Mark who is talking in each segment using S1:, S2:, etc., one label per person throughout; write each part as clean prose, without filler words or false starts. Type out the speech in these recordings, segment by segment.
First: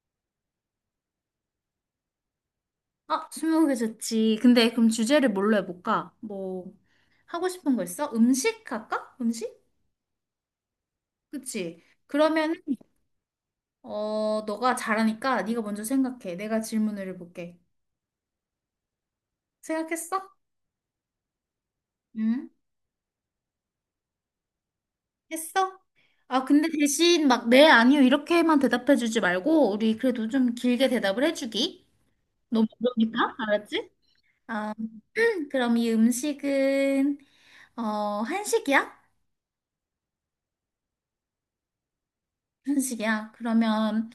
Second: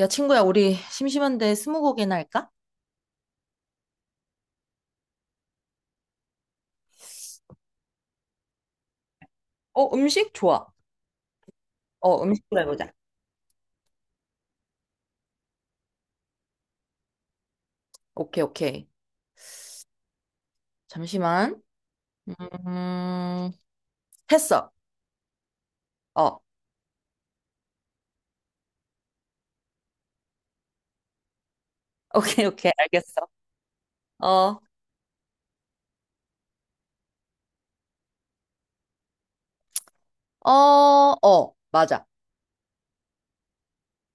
S1: 야, 친구야, 우리 심심한데 스무고개나 할까?
S2: 아, 스무고개 좋지. 근데 그럼 주제를 뭘로 해볼까? 뭐, 하고 싶은 거 있어? 음식 할까? 음식?
S1: 어, 음식 좋아.
S2: 그치?
S1: 어,
S2: 그러면,
S1: 음식으로 해보자.
S2: 어, 너가 잘하니까 네가 먼저 생각해. 내가 질문을 해볼게.
S1: 오케이, 오케이.
S2: 생각했어?
S1: 잠시만. 음,
S2: 응?
S1: 했어.
S2: 했어?
S1: 어,
S2: 아, 근데 대신 막, 네, 아니요, 이렇게만 대답해주지 말고, 우리 그래도 좀 길게 대답을 해주기.
S1: 오케이,
S2: 너무
S1: 오케이,
S2: 어려우니까,
S1: 알겠어.
S2: 알았지?
S1: 어,
S2: 아, 그럼 이 음식은, 어, 한식이야?
S1: 어, 어, 맞아.
S2: 한식이야. 그러면,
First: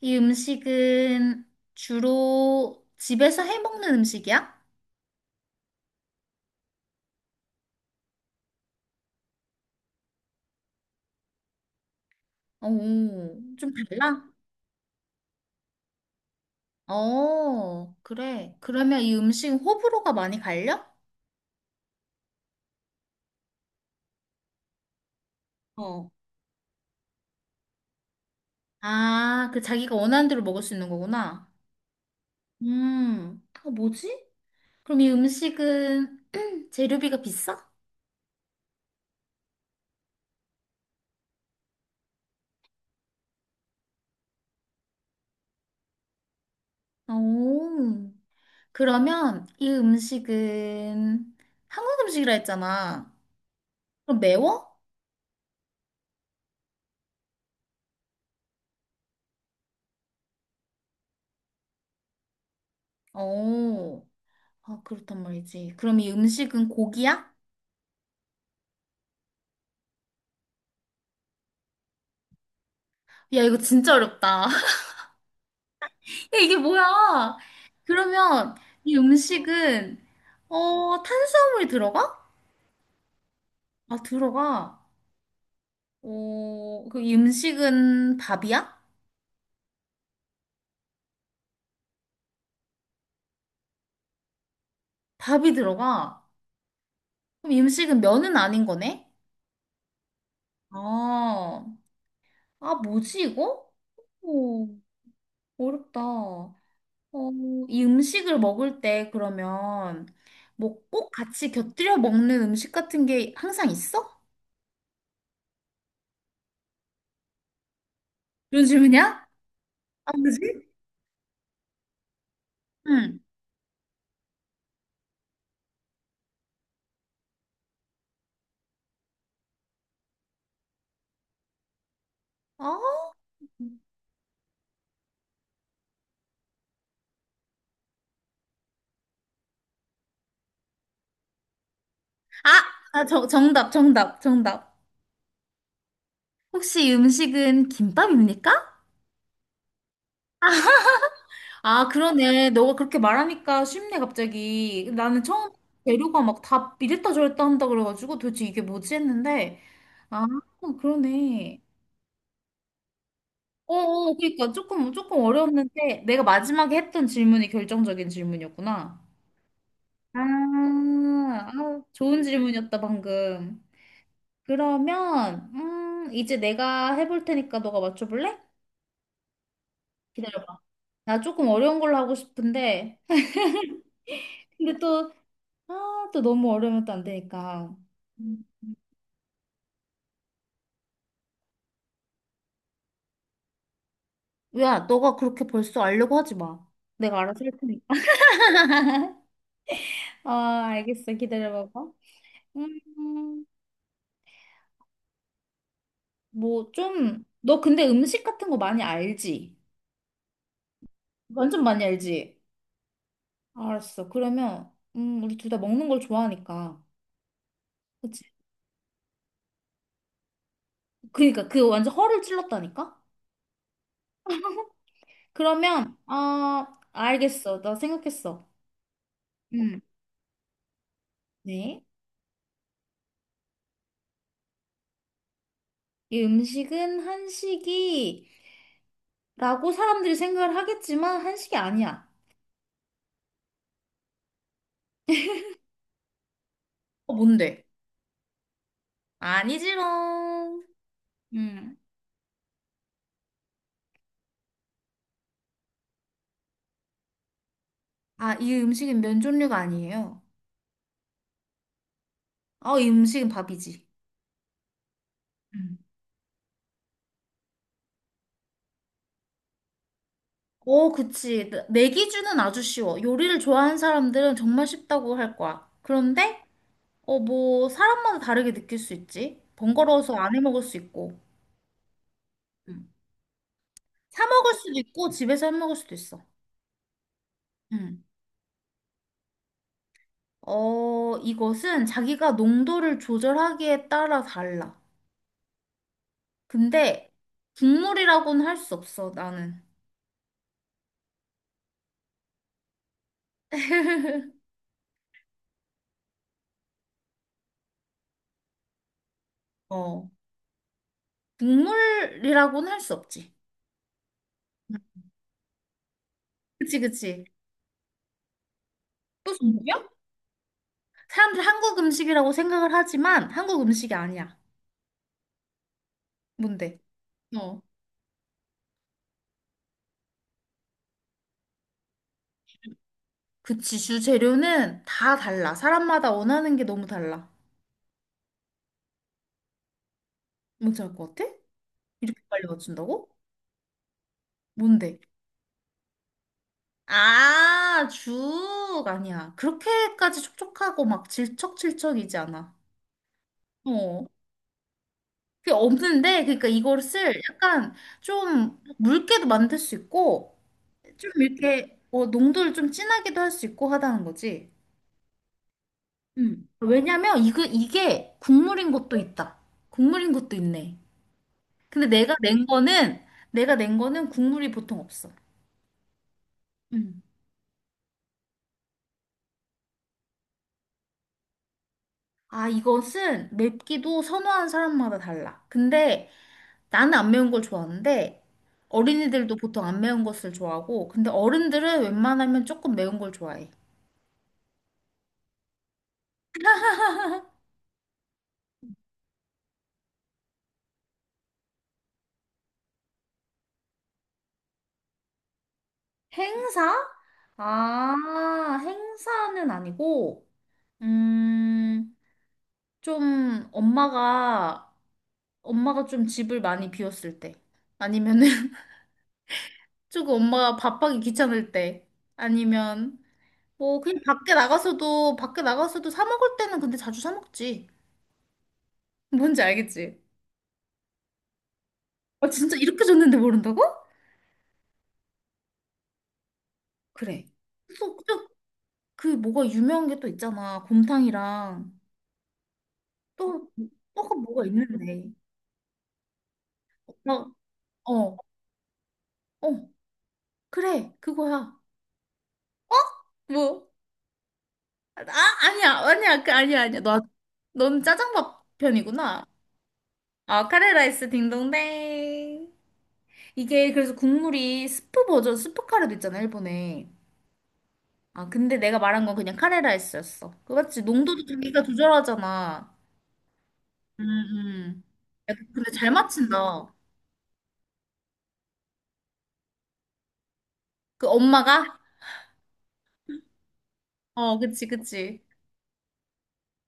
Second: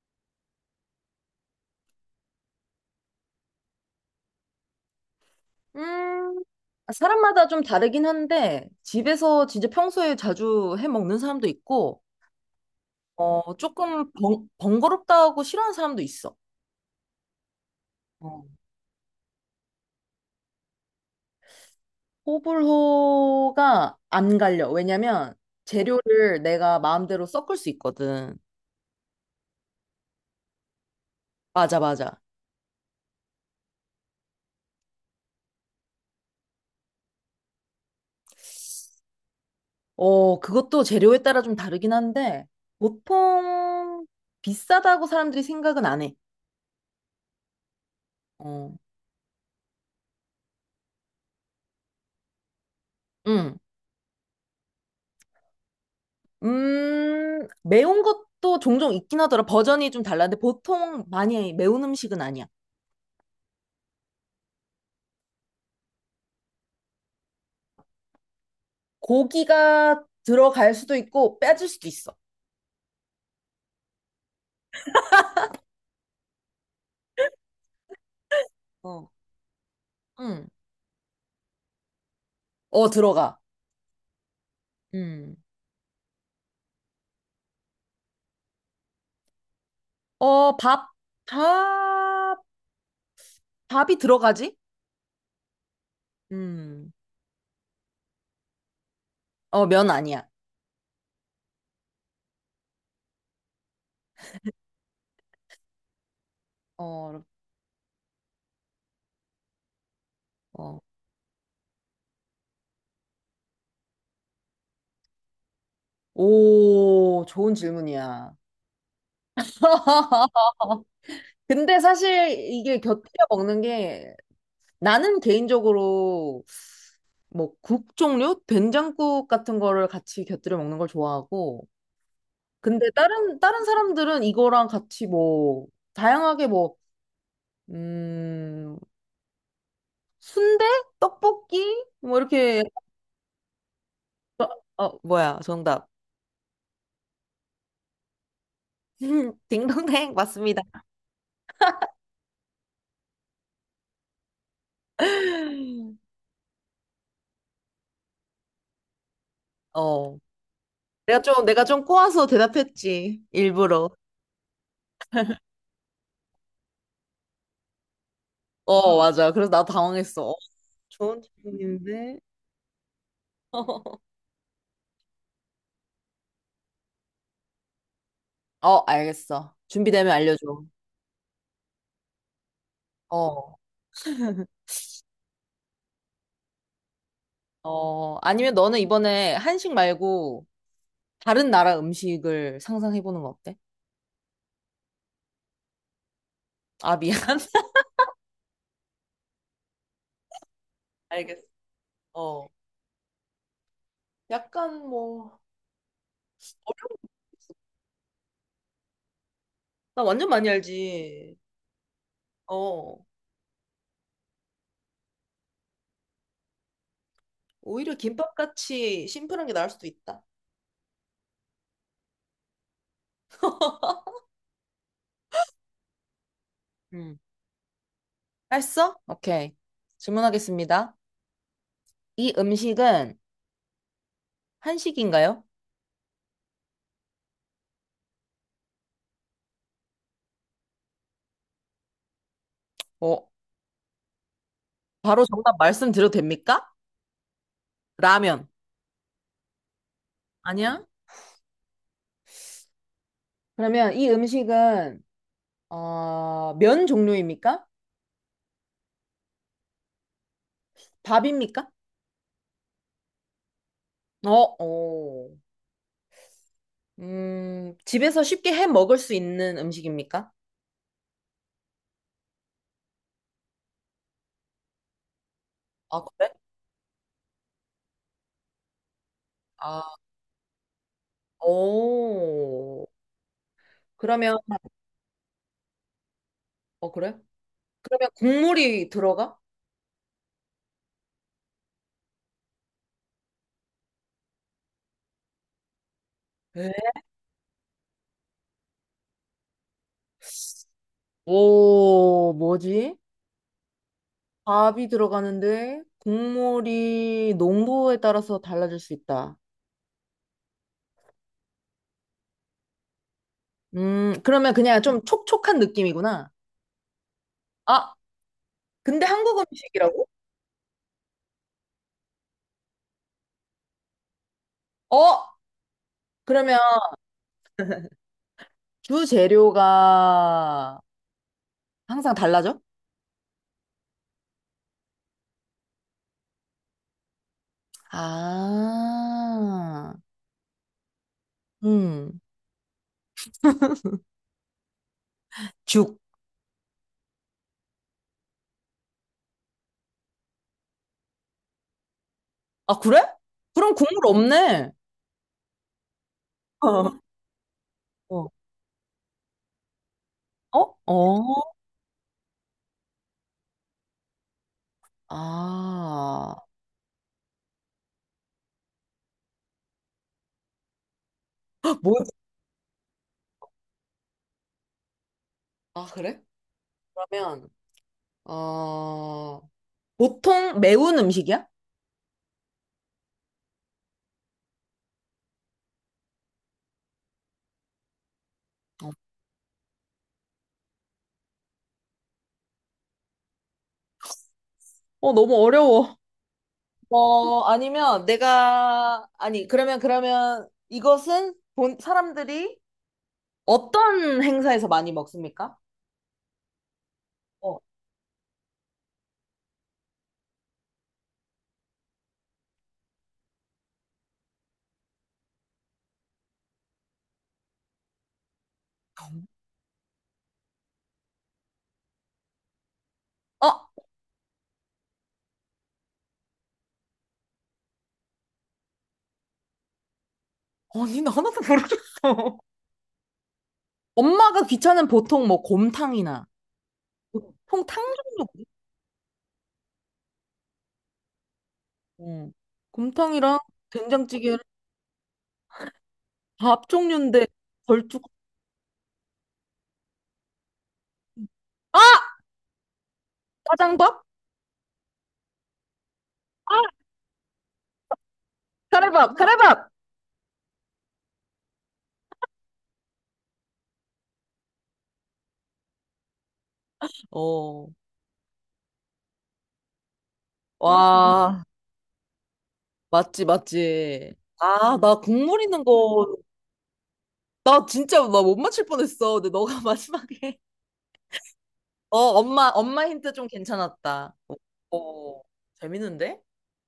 S2: 이 음식은 주로 집에서 해 먹는 음식이야?
S1: 음, 사람마다 좀 다르긴 한데, 집에서 진짜 평소에 자주 해 먹는 사람도 있고, 어,
S2: 오, 좀
S1: 조금
S2: 달라?
S1: 번거롭다고 싫어하는 사람도 있어.
S2: 어,
S1: 어,
S2: 그래. 그러면 이 음식은 호불호가 많이 갈려?
S1: 호불호가 안 갈려. 왜냐면,
S2: 어.
S1: 재료를 내가 마음대로 섞을 수 있거든.
S2: 아, 그 자기가 원하는 대로 먹을 수 있는 거구나.
S1: 맞아, 맞아.
S2: 어, 뭐지? 그럼 이 음식은 재료비가 비싸?
S1: 어, 그것도 재료에 따라 좀 다르긴 한데, 보통 비싸다고 사람들이 생각은 안 해.
S2: 오,
S1: 어,
S2: 그러면 이 음식은 한국 음식이라 했잖아.
S1: 응.
S2: 그럼 매워?
S1: 매운 것도 종종 있긴 하더라. 버전이 좀 달라는데, 보통 많이 매운 음식은 아니야.
S2: 오, 아, 그렇단 말이지. 그럼 이 음식은 고기야?
S1: 고기가 들어갈 수도 있고, 빼질 수도 있어.
S2: 야, 이거 진짜 어렵다. 야, 이게 뭐야? 그러면 이
S1: 어.
S2: 음식은,
S1: 응.
S2: 어, 탄수화물이 들어가?
S1: 어, 들어가.
S2: 아, 들어가.
S1: 음.
S2: 어, 그 이 음식은 밥이야?
S1: 어, 밥, 밥이 들어가지?
S2: 밥이 들어가.
S1: 음.
S2: 그럼 이 음식은 면은 아닌 거네?
S1: 어, 면 아니야.
S2: 아, 아, 뭐지, 이거? 오, 어렵다. 어,
S1: 어,
S2: 이 음식을 먹을 때 그러면
S1: 어.
S2: 뭐 꼭 같이 곁들여 먹는 음식 같은 게 항상 있어?
S1: 오, 좋은 질문이야.
S2: 그런 질문이야? 아, 뭐지?
S1: 근데 사실 이게
S2: 응.
S1: 곁들여 먹는 게 나는 개인적으로 뭐 국 종류, 된장국 같은 거를 같이 곁들여 먹는 걸 좋아하고
S2: 어?
S1: 근데 다른 사람들은 이거랑 같이 뭐 다양하게 뭐 음, 순대, 떡볶이 뭐 이렇게
S2: 아, 아, 저, 정답, 정답, 정답.
S1: 어 뭐야 정답.
S2: 혹시 이 음식은 김밥입니까?
S1: 딩동댕 맞습니다.
S2: 아, 그러네. 너가 그렇게 말하니까 쉽네, 갑자기. 나는 처음 재료가 막 다 이랬다 저랬다 한다 그래가지고 도대체 이게 뭐지 했는데.
S1: 어
S2: 아,
S1: 내가 좀
S2: 그러네.
S1: 내가 좀 꼬아서 대답했지
S2: 어,
S1: 일부러.
S2: 어, 그러니까 조금, 조금 어려웠는데 내가 마지막에 했던 질문이 결정적인
S1: 어
S2: 질문이었구나.
S1: 맞아. 그래서 나
S2: 아,
S1: 당황했어. 어, 좋은
S2: 아,
S1: 질문인데.
S2: 좋은 질문이었다, 방금. 그러면 이제 내가 해볼 테니까 너가 맞춰볼래?
S1: 어, 알겠어. 준비되면 알려줘.
S2: 기다려봐. 나 조금 어려운 걸로 하고 싶은데
S1: 어,
S2: 근데 또, 아, 또 너무 어려우면 또 안 되니까.
S1: 어,
S2: 음.
S1: 아니면 너는 이번에 한식 말고 다른 나라 음식을 상상해보는 거 어때?
S2: 야, 너가 그렇게 벌써 알려고 하지 마.
S1: 아, 미안.
S2: 내가 알아서 할 테니까. 아, 알겠어.
S1: 알겠어.
S2: 기다려봐봐.
S1: 어.
S2: 음,
S1: 약간 뭐,
S2: 뭐
S1: 어려운,
S2: 좀, 너 근데 음식 같은 거 많이 알지?
S1: 나 완전 많이 알지.
S2: 완전 많이 알지?
S1: 어.
S2: 알았어. 그러면 우리 둘 다 먹는 걸 좋아하니까.
S1: 오히려
S2: 그치?
S1: 김밥같이 심플한 게 나을 수도 있다.
S2: 그니까 그 완전 허를 찔렀다니까? 그러면, 어,
S1: 음.
S2: 알겠어. 나 생각했어.
S1: 했어? 오케이.
S2: 음.
S1: 질문하겠습니다.
S2: 네.
S1: 이 음식은 한식인가요?
S2: 이 음식은 한식이라고 사람들이 생각을 하겠지만 한식이 아니야.
S1: 어, 바로 정답 말씀드려도 됩니까?
S2: 어, 뭔데?
S1: 라면.
S2: 아니지롱.
S1: 아니야?
S2: 음.
S1: 그러면 이 음식은 면 종류입니까?
S2: 아, 이 음식은 면 종류가 아니에요.
S1: 밥입니까?
S2: 아, 이 음식은 밥이지.
S1: 어, 어.
S2: 음.
S1: 집에서 쉽게 해 먹을 수 있는 음식입니까?
S2: 어, 그치. 내 기준은 아주 쉬워. 요리를 좋아하는 사람들은 정말 쉽다고 할 거야.
S1: 아, 그래?
S2: 그런데, 어, 뭐, 사람마다 다르게 느낄 수 있지.
S1: 아,
S2: 번거로워서 안 해 먹을 수 있고.
S1: 오.
S2: 사
S1: 그러면
S2: 먹을 수도 있고 집에서 해 먹을 수도 있어.
S1: 그래?
S2: 음.
S1: 그러면 국물이 들어가?
S2: 어, 이것은 자기가 농도를 조절하기에 따라 달라.
S1: 에?
S2: 근데 국물이라고는 할 수 없어, 나는.
S1: 오, 뭐지? 밥이 들어가는데 국물이 농도에 따라서 달라질 수 있다.
S2: 어. 국물이라고는 할 수 없지.
S1: 그러면
S2: 음.
S1: 그냥 좀 촉촉한 느낌이구나.
S2: 그치, 그치.
S1: 아, 근데
S2: 또
S1: 한국
S2: 음식이야?
S1: 음식이라고?
S2: 사람들 한국 음식이라고 생각을 하지만 한국 음식이 아니야.
S1: 어, 그러면
S2: 뭔데? 어.
S1: 주 재료가 항상 달라져?
S2: 그치, 주재료는 다 달라. 사람마다 원하는 게 너무 달라.
S1: 아,
S2: 뭔지 알 것 같아?
S1: 음,
S2: 이렇게 빨리 맞춘다고? 뭔데?
S1: 죽.
S2: 아, 죽 아니야. 그렇게까지 촉촉하고 막 질척질척이지 않아.
S1: 아, 그래? 그럼 국물
S2: 어.
S1: 없네.
S2: 그게 없는데, 그러니까 이걸 쓸 약간
S1: 어. 어,
S2: 좀 묽게도 만들 수 있고,
S1: 어?
S2: 좀
S1: 어?
S2: 이렇게 어, 농도를 좀 진하게도 할 수 있고 하다는 거지.
S1: 아,
S2: 음. 왜냐면 이거 이게 국물인 것도 있다. 국물인 것도 있네. 근데
S1: 뭐지?
S2: 내가 낸 거는 국물이 보통 없어.
S1: 아, 그래?
S2: 음.
S1: 그러면, 어, 보통 매운 음식이야?
S2: 아, 이것은 맵기도 선호하는 사람마다 달라. 근데 나는 안 매운 걸 좋아하는데
S1: 어,
S2: 어린이들도 보통 안 매운 것을 좋아하고 근데 어른들은 웬만하면 조금 매운 걸 좋아해.
S1: 어, 너무 어려워. 어, 아니면 내가, 아니, 그러면 이것은 본 사람들이 어떤 행사에서 많이 먹습니까?
S2: 행사?
S1: 어,
S2: 아, 행사는 아니고, 음, 좀 엄마가 좀 집을 많이 비웠을 때 아니면은 조금 엄마가 밥하기 귀찮을 때 아니면
S1: 어?
S2: 뭐 그냥 밖에 나가서도 사 먹을 때는 근데 자주 사 먹지. 뭔지 알겠지?
S1: 아니, 나 하나도
S2: 아
S1: 모르겠어.
S2: 진짜 이렇게 줬는데 모른다고?
S1: 엄마가 귀찮은 보통 뭐 곰탕이나
S2: 그래.
S1: 보통 탕
S2: 그래서
S1: 종류 그래?
S2: 그 뭐가 유명한 게 또 있잖아. 곰탕이랑
S1: 어. 곰탕이랑
S2: 또 또가
S1: 된장찌개랑
S2: 뭐가 있는데.
S1: 밥 종류인데
S2: 막
S1: 걸쭉
S2: 어, 어, 그래 그거야.
S1: 아!
S2: 어? 뭐?
S1: 짜장밥?
S2: 아 아니야 아니야 그 아니야 아니야. 너 넌 짜장밥
S1: 카레밥
S2: 편이구나.
S1: 카레밥.
S2: 아 카레라이스 딩동댕. 이게 그래서 국물이 스프 버전 스프 카레도 있잖아 일본에.
S1: 어.
S2: 아 근데 내가 말한 건 그냥 카레라이스였어. 그 맞지? 농도도
S1: 와
S2: 자기가 조절하잖아.
S1: 맞지
S2: 음,
S1: 맞지. 아
S2: 음.
S1: 나
S2: 야,
S1: 국물 있는
S2: 근데 잘
S1: 거.
S2: 맞춘다.
S1: 나 진짜 나 못 맞힐 뻔했어 근데 너가 마지막에
S2: 그 엄마가?
S1: 어 엄마 힌트 좀 괜찮았다.
S2: 어, 그치,
S1: 어
S2: 그치.
S1: 재밌는데?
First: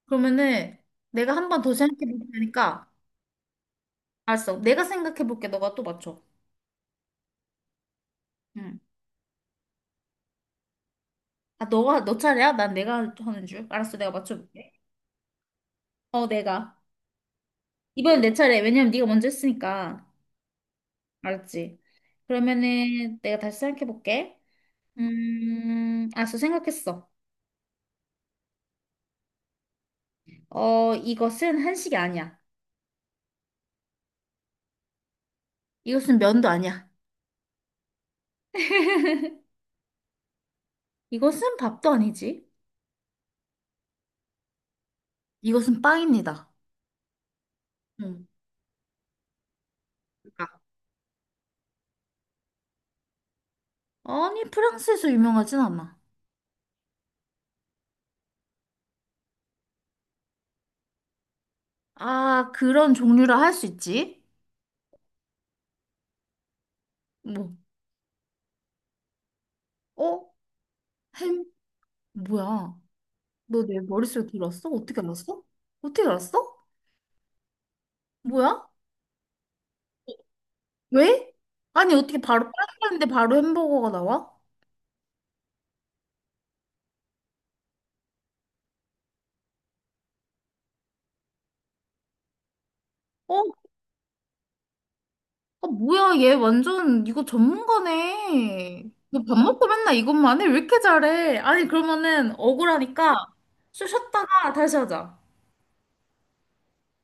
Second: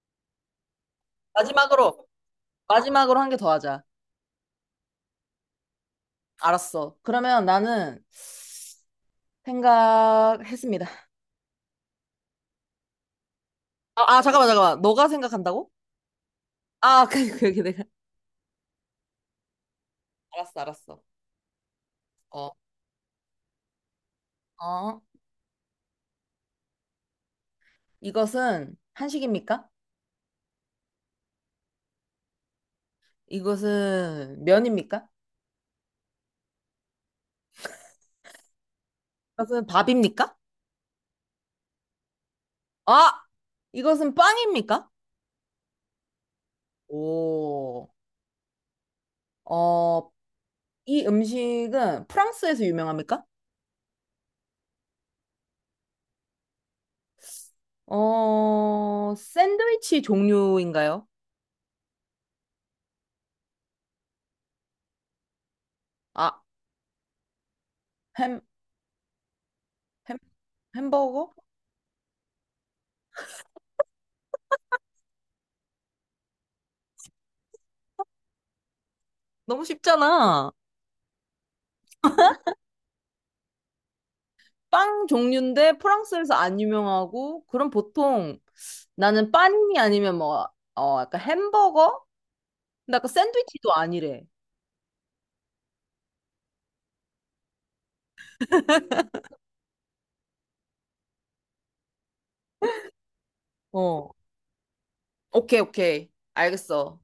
S2: 그러면은 내가 한 번 더 생각해
S1: 마지막으로
S2: 볼 테니까.
S1: 마지막으로 한 개 더 하자.
S2: 알았어. 내가 생각해 볼게. 너가 또 맞춰.
S1: 알았어. 그러면 나는
S2: 응.
S1: 생각했습니다.
S2: 아, 너가, 너 차례야? 난 내가 하는 줄. 알았어.
S1: 아,
S2: 내가
S1: 아,
S2: 맞춰
S1: 잠깐만,
S2: 볼게.
S1: 잠깐만. 너가 생각한다고?
S2: 어, 내가.
S1: 아, 내가.
S2: 이번엔 내 차례. 왜냐면 네가 먼저 했으니까.
S1: 알았어, 알았어.
S2: 알았지?
S1: 어,
S2: 그러면은 내가 다시 생각해 볼게.
S1: 어.
S2: 알았어. 생각했어.
S1: 이것은 한식입니까?
S2: 어, 이것은 한식이 아니야.
S1: 이것은 면입니까?
S2: 이것은 면도 아니야.
S1: 이것은 밥입니까?
S2: 이것은 밥도 아니지.
S1: 아! 이것은 빵입니까?
S2: 이것은 빵입니다.
S1: 오,
S2: 응.
S1: 어, 이 음식은 프랑스에서 유명합니까?
S2: 아니, 프랑스에서 유명하진 않아.
S1: 샌드위치 종류인가요?
S2: 아, 그런 종류라 할 수 있지?
S1: 아,
S2: 뭐,
S1: 햄, 햄,
S2: 어?
S1: 햄버거?
S2: 햄? 뭐야? 너 내 머릿속에 들었어? 어떻게 알았어? 어떻게 알았어? 뭐야?
S1: 너무 쉽잖아.
S2: 왜? 아니, 어떻게 바로 프랑스인데 바로 햄버거가 나와?
S1: 빵 종류인데 프랑스에서 안 유명하고 그럼 보통 나는 빵이 아니면 뭐 약간 햄버거? 근데 아까
S2: 어?
S1: 샌드위치도 아니래.
S2: 아, 뭐야, 얘 완전 이거 전문가네. 너 밥 먹고 맨날 이것만 해? 왜 이렇게 잘해? 아니, 그러면은 억울하니까
S1: 어.
S2: 쉬었다가 다시 하자.
S1: 오케이 오케이 알겠어.